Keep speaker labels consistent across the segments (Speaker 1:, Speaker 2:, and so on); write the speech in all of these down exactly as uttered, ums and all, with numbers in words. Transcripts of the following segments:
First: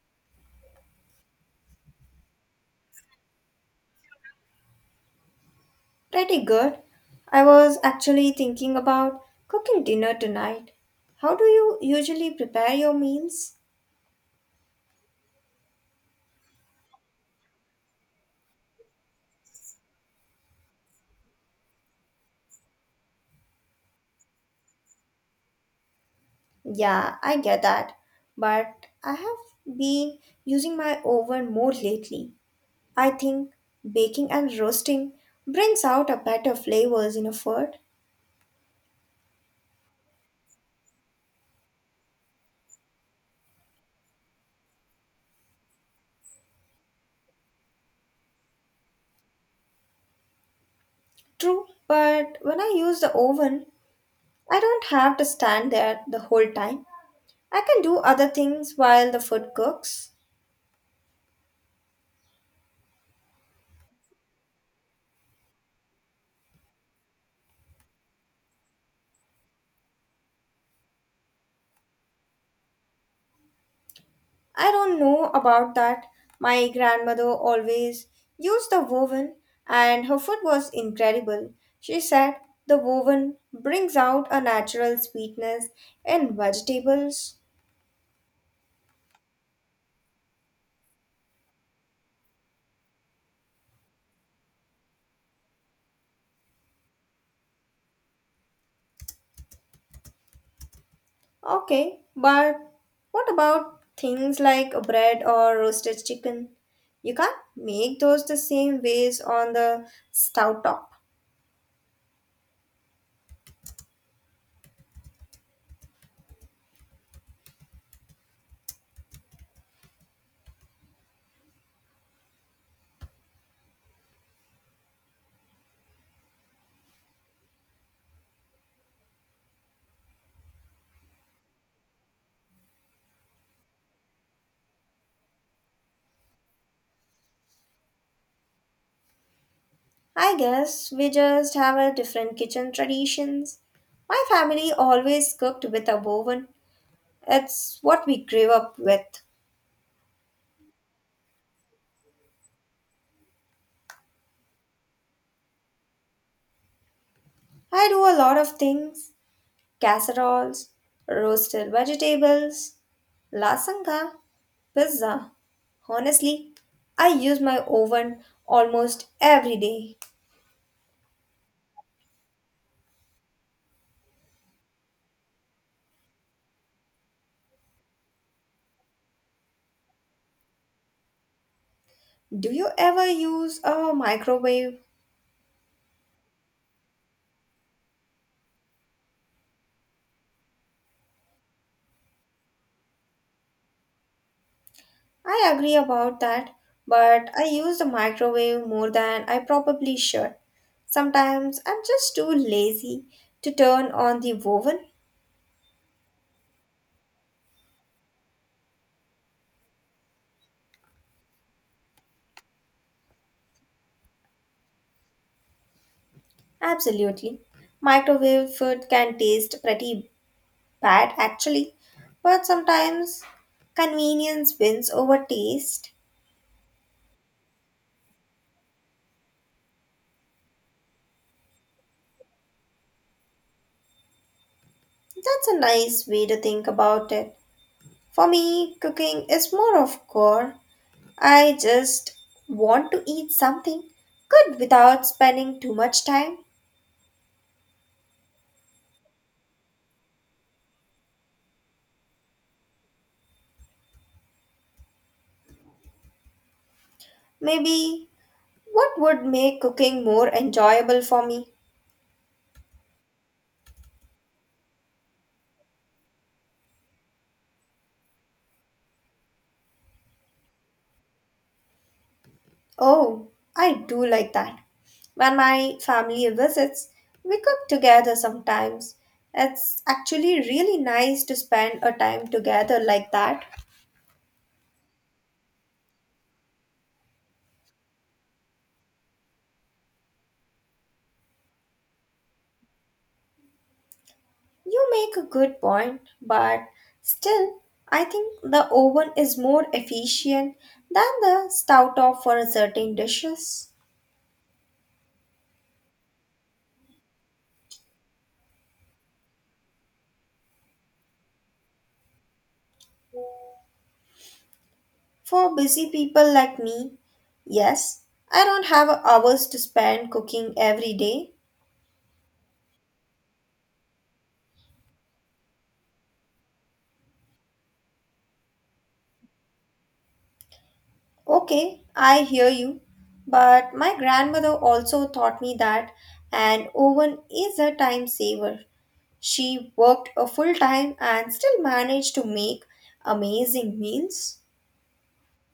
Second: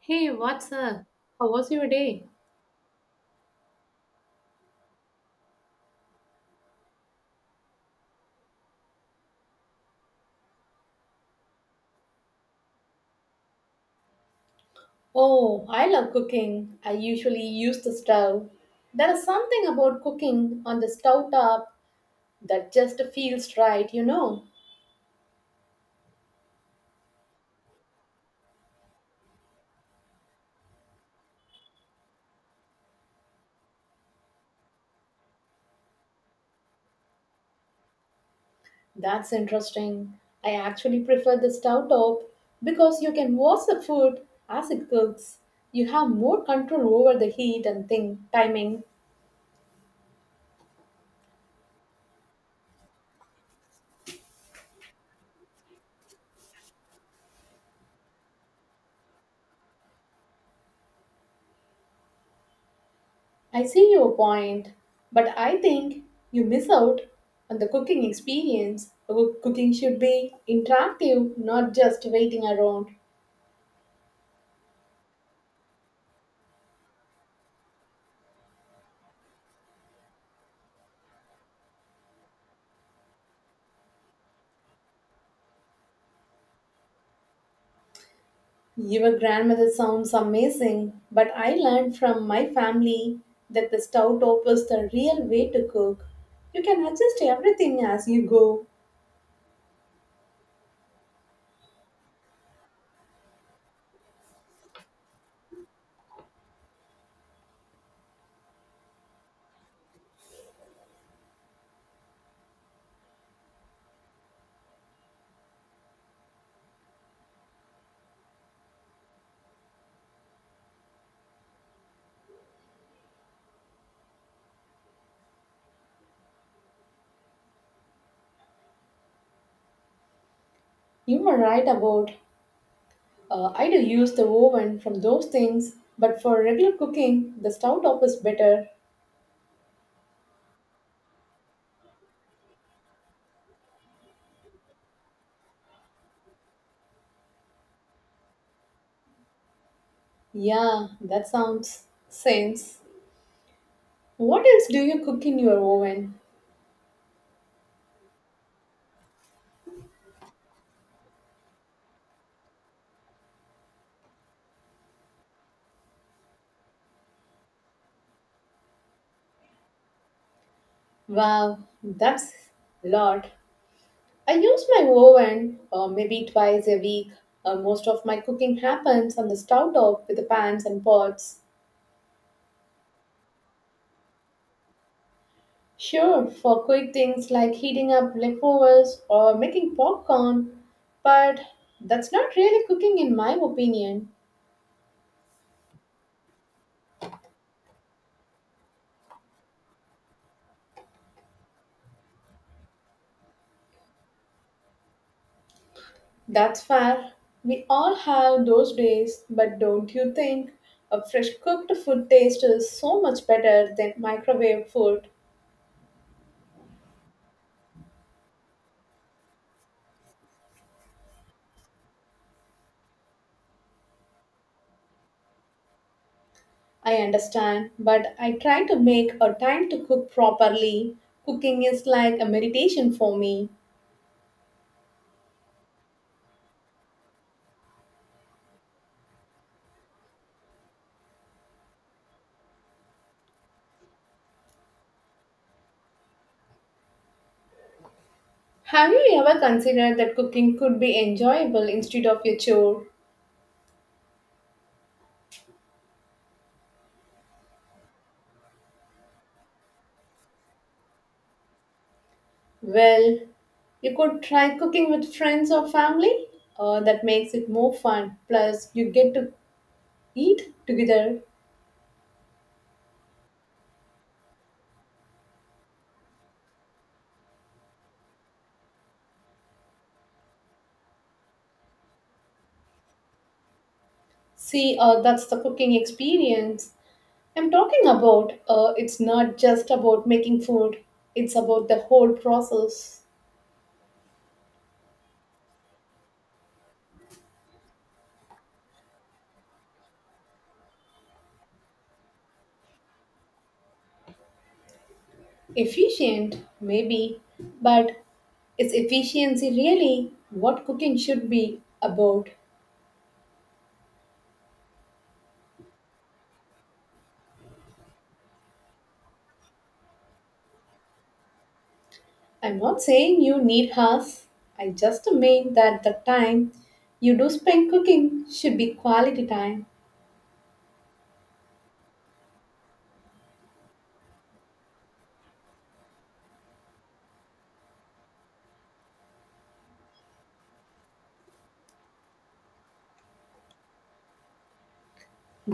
Speaker 1: Hey, what's up? How was your day?
Speaker 2: Pretty good. I was actually thinking about cooking dinner tonight. How do you usually prepare your meals?
Speaker 1: Oh, I love cooking. I usually use the stove. There is something about cooking on the stove top that just feels right, you know.
Speaker 2: Yeah, I get that. But I have been using my oven more lately. I think baking and roasting brings out a better flavors in a food.
Speaker 1: That's interesting. I actually prefer the stove top because you can watch the food as it cooks. You have more control over the heat and thing timing.
Speaker 2: True, but when I use the oven, I don't have to stand there the whole time. I can do other things while the food cooks.
Speaker 1: I see your point, but I think you miss out on the cooking experience. Coo- Cooking should be interactive, not just waiting around.
Speaker 2: I don't know about that. My grandmother always used the woven, and her food was incredible. She said the woven brings out a natural sweetness in vegetables.
Speaker 1: Your grandmother sounds amazing, but I learned from my family that the stove top is the real way to cook. You can adjust everything as you go.
Speaker 2: Okay, but what about things like bread or roasted chicken? You can't make those the same ways on the stout top.
Speaker 1: You were right about uh, I do use the oven from those things, but for regular cooking, the stove top is better.
Speaker 2: I guess we just have a different kitchen traditions. My family always cooked with a woven. It's what we grew up with.
Speaker 1: Yeah, that sounds sense. What else do you cook in your oven?
Speaker 2: I do a lot of things: casseroles, roasted vegetables, lasagna, pizza. Honestly, I use my oven almost every day.
Speaker 1: Wow, that's a lot. I use my oven uh, maybe twice a week. Uh, most of my cooking happens on the stove top with the pans and pots.
Speaker 2: Do you ever use a microwave?
Speaker 1: Sure, for quick things like heating up leftovers or making popcorn, but that's not really cooking in my opinion.
Speaker 2: I agree about that, but I use the microwave more than I probably should. Sometimes I'm just too lazy to turn on the oven.
Speaker 1: That's fair. We all have those days, but don't you think a fresh cooked food taste is so much better than microwave food?
Speaker 2: Absolutely. Microwave food can taste pretty bad actually, but sometimes convenience wins over taste.
Speaker 1: I understand, but I try to make a time to cook properly. Cooking is like a meditation for me.
Speaker 2: That's a nice way to think about it. For me, cooking is more of core. I just want to eat something good without spending too much time.
Speaker 1: Have you ever considered that cooking could be enjoyable instead of your chore?
Speaker 2: Maybe what would make cooking more enjoyable for me?
Speaker 1: Well, you could try cooking with friends or family. Uh, that makes it more fun. Plus, you get to eat together.
Speaker 2: Oh, I do like that. When my family visits, we cook together sometimes. It's actually really nice to spend a time together like that.
Speaker 1: See, uh, that's the cooking experience. I'm talking about uh, it's not just about making food, it's about the whole process.
Speaker 2: You make a good point, but still, I think the oven is more efficient than the stovetop for certain dishes.
Speaker 1: Efficient, maybe, but is efficiency really what cooking should be about?
Speaker 2: For busy people like me, yes, I don't have hours to spend cooking every day.
Speaker 1: I'm not saying you need hours. I just mean that the time you do spend cooking should be quality time.
Speaker 2: Okay, I hear you. But my grandmother also taught me that an oven is a time saver. She worked a full time and still managed to make amazing meals.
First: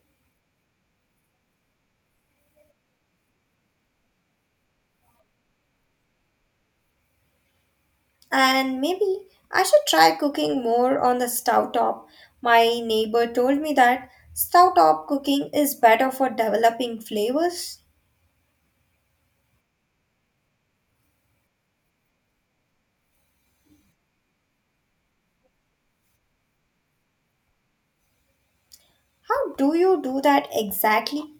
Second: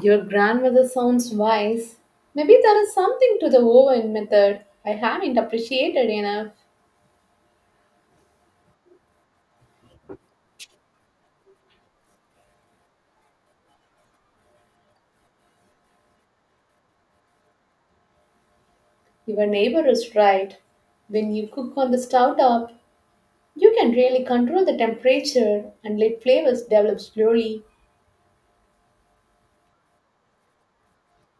Speaker 1: Your grandmother sounds wise. Maybe there is something to the oven method I haven't appreciated enough.
Speaker 2: And maybe I should try cooking more on the stove top. My neighbor told me that stove top cooking is better for developing flavors.
Speaker 1: Your neighbor is right. When you cook on the stove top, you can really control the temperature and let flavors develop slowly.
Speaker 2: How do you do that exactly?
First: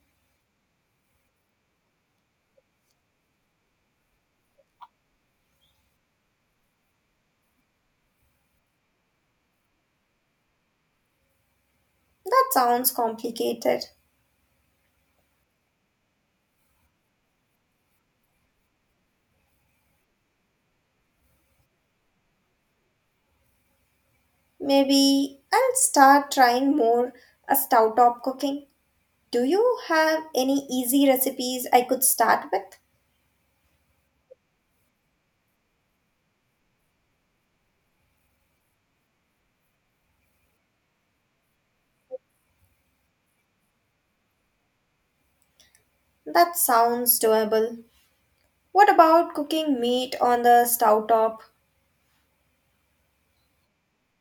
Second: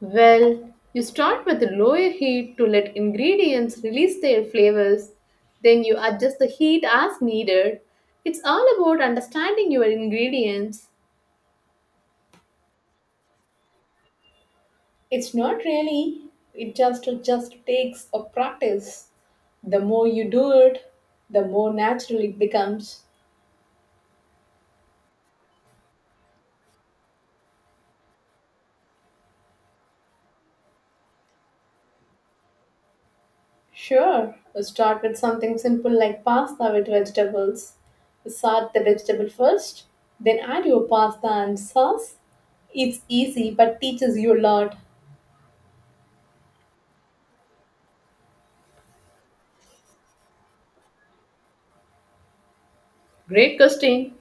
Speaker 1: Well, you start with a lower heat to let ingredients release their flavors. Then you adjust the heat as needed. It's all about understanding your ingredients.
Speaker 2: That sounds complicated.
Speaker 1: It's not really, it just just takes a practice. The more you do it, the more natural it becomes.
Speaker 2: Maybe I'll start trying more a stovetop cooking. Do you have any easy recipes I could start with?
Speaker 1: Sure, start with something simple like pasta with vegetables. Salt the vegetable first, then add your pasta and sauce. It's easy but teaches you a lot.
Speaker 2: That sounds doable. What about cooking meat on the stovetop?
Speaker 1: Great, Christine.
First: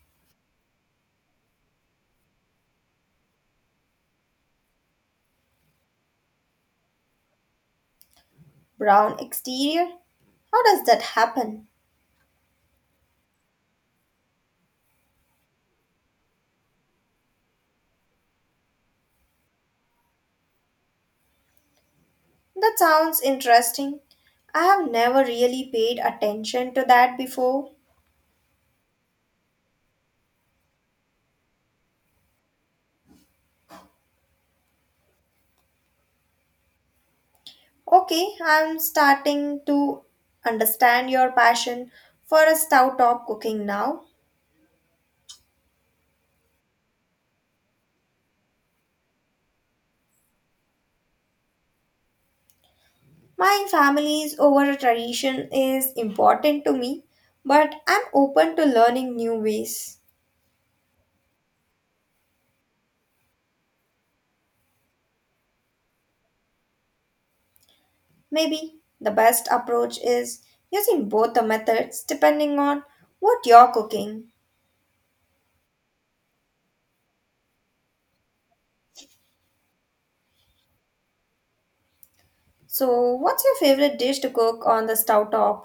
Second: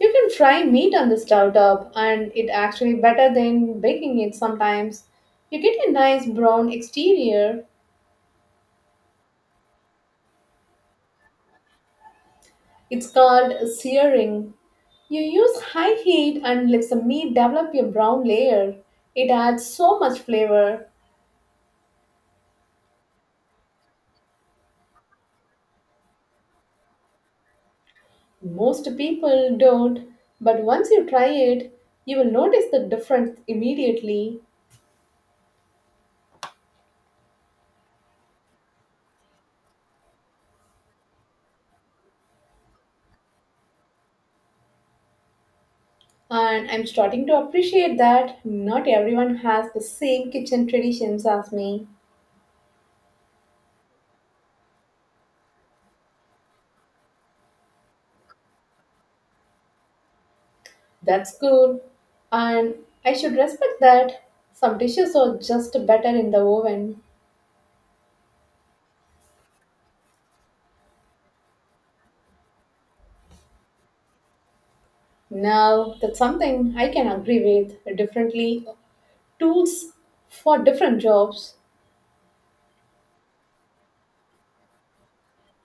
Speaker 1: You can fry meat on the stove top and it actually better than baking it sometimes. You get a nice brown exterior.
Speaker 2: Brown exterior? How does that happen?
Speaker 1: It's called searing. You use high heat and let the meat develop a brown layer. It adds so much flavor.
Speaker 2: That sounds interesting. I have never really paid attention to that before.
Speaker 1: Most people don't, but once you try it, you will notice the difference immediately.
Speaker 2: Okay, I'm starting to understand your passion for a stovetop cooking now.
Speaker 1: And I'm starting to appreciate that not everyone has the same kitchen traditions as me.
Speaker 2: My family's over tradition is important to me, but I'm open to learning new ways.
Speaker 1: That's cool. And I should respect that. Some dishes are just better in the oven.
Speaker 2: Maybe the best approach is using both the methods depending on what you're cooking.
Speaker 1: Now, that's something I can agree with. Differently, tools for different jobs.
Speaker 2: So, what's your favorite dish to cook on the stovetop?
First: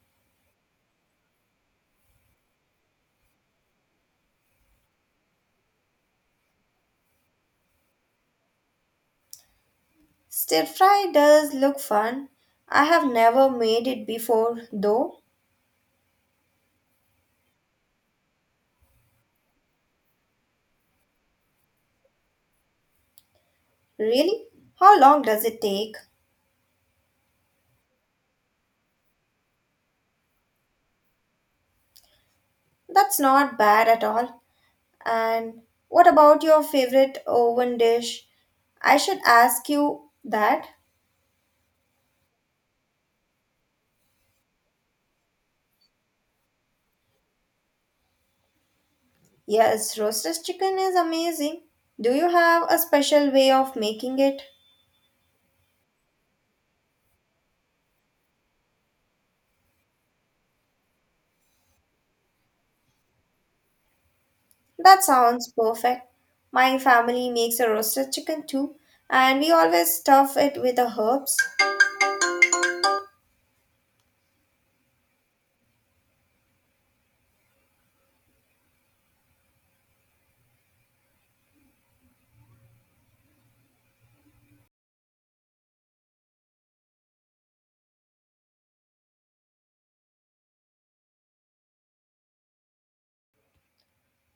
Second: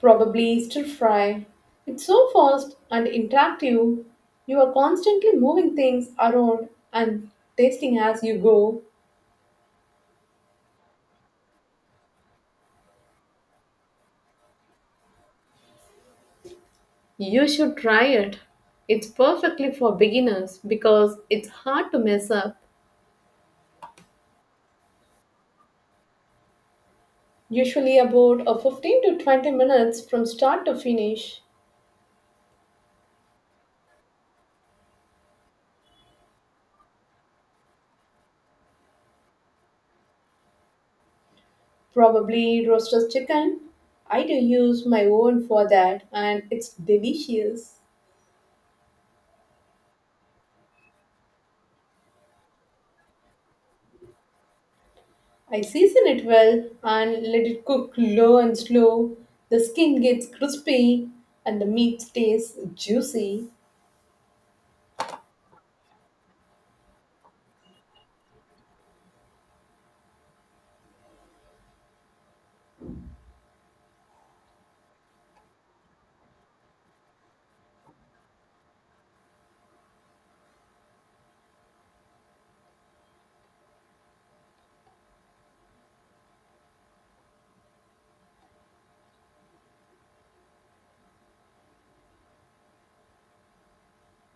Speaker 1: Probably stir fry. It's so fast and interactive. You are constantly moving things around and tasting as you go.
Speaker 2: Stir fry does look fun. I have never made it before though.
Speaker 1: You should try it. It's perfectly for beginners because it's hard to mess up.
Speaker 2: Really? How long does it take?
Speaker 1: Usually about a fifteen to twenty minutes from start to finish.
Speaker 2: That's not bad at all. And what about your favorite oven dish? I should ask you that.
Speaker 1: Probably roasted chicken. I do use my oven for that and it's delicious.
Speaker 2: Yes, roasted chicken is amazing. Do you have a special way of making it?
Speaker 1: I season it well and let it cook low and slow. The skin gets crispy and the meat stays juicy.
Speaker 2: That sounds perfect. My family makes a roasted chicken too, and we always stuff it with the herbs.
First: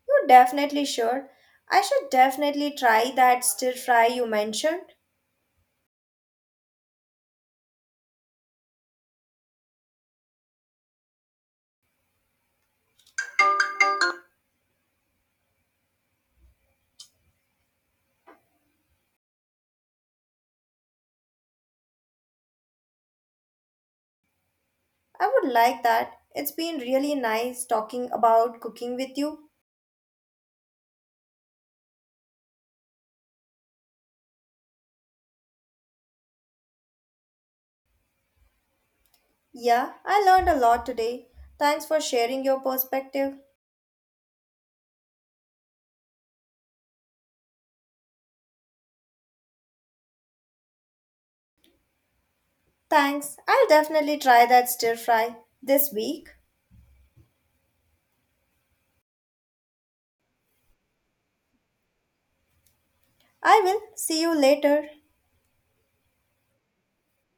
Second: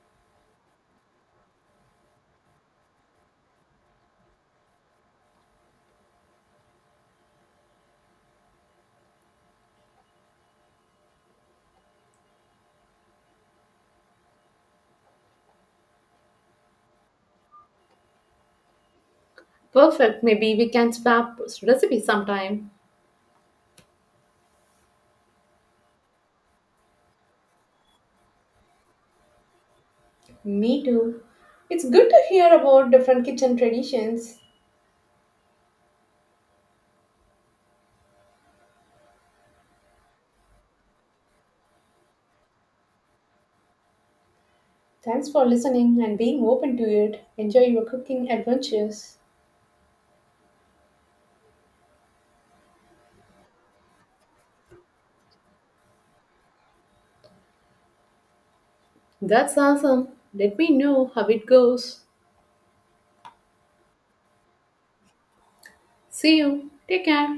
Speaker 2: You definitely should. I should definitely try that stir fry you mentioned.
Speaker 1: Perfect. Maybe we can swap recipe sometime.
Speaker 2: I would like that. It's been really nice talking about cooking with you.
Speaker 1: Me too. It's good to hear about different kitchen traditions.
Speaker 2: Yeah, I learned a lot today. Thanks for sharing your perspective.
Speaker 1: Thanks for listening and being open to it. Enjoy your cooking adventures.
Speaker 2: Thanks. I'll definitely try that stir fry this week.
Speaker 1: That's awesome. Let me know how it goes.
Speaker 2: I will see you later.
Speaker 1: See you. Take care.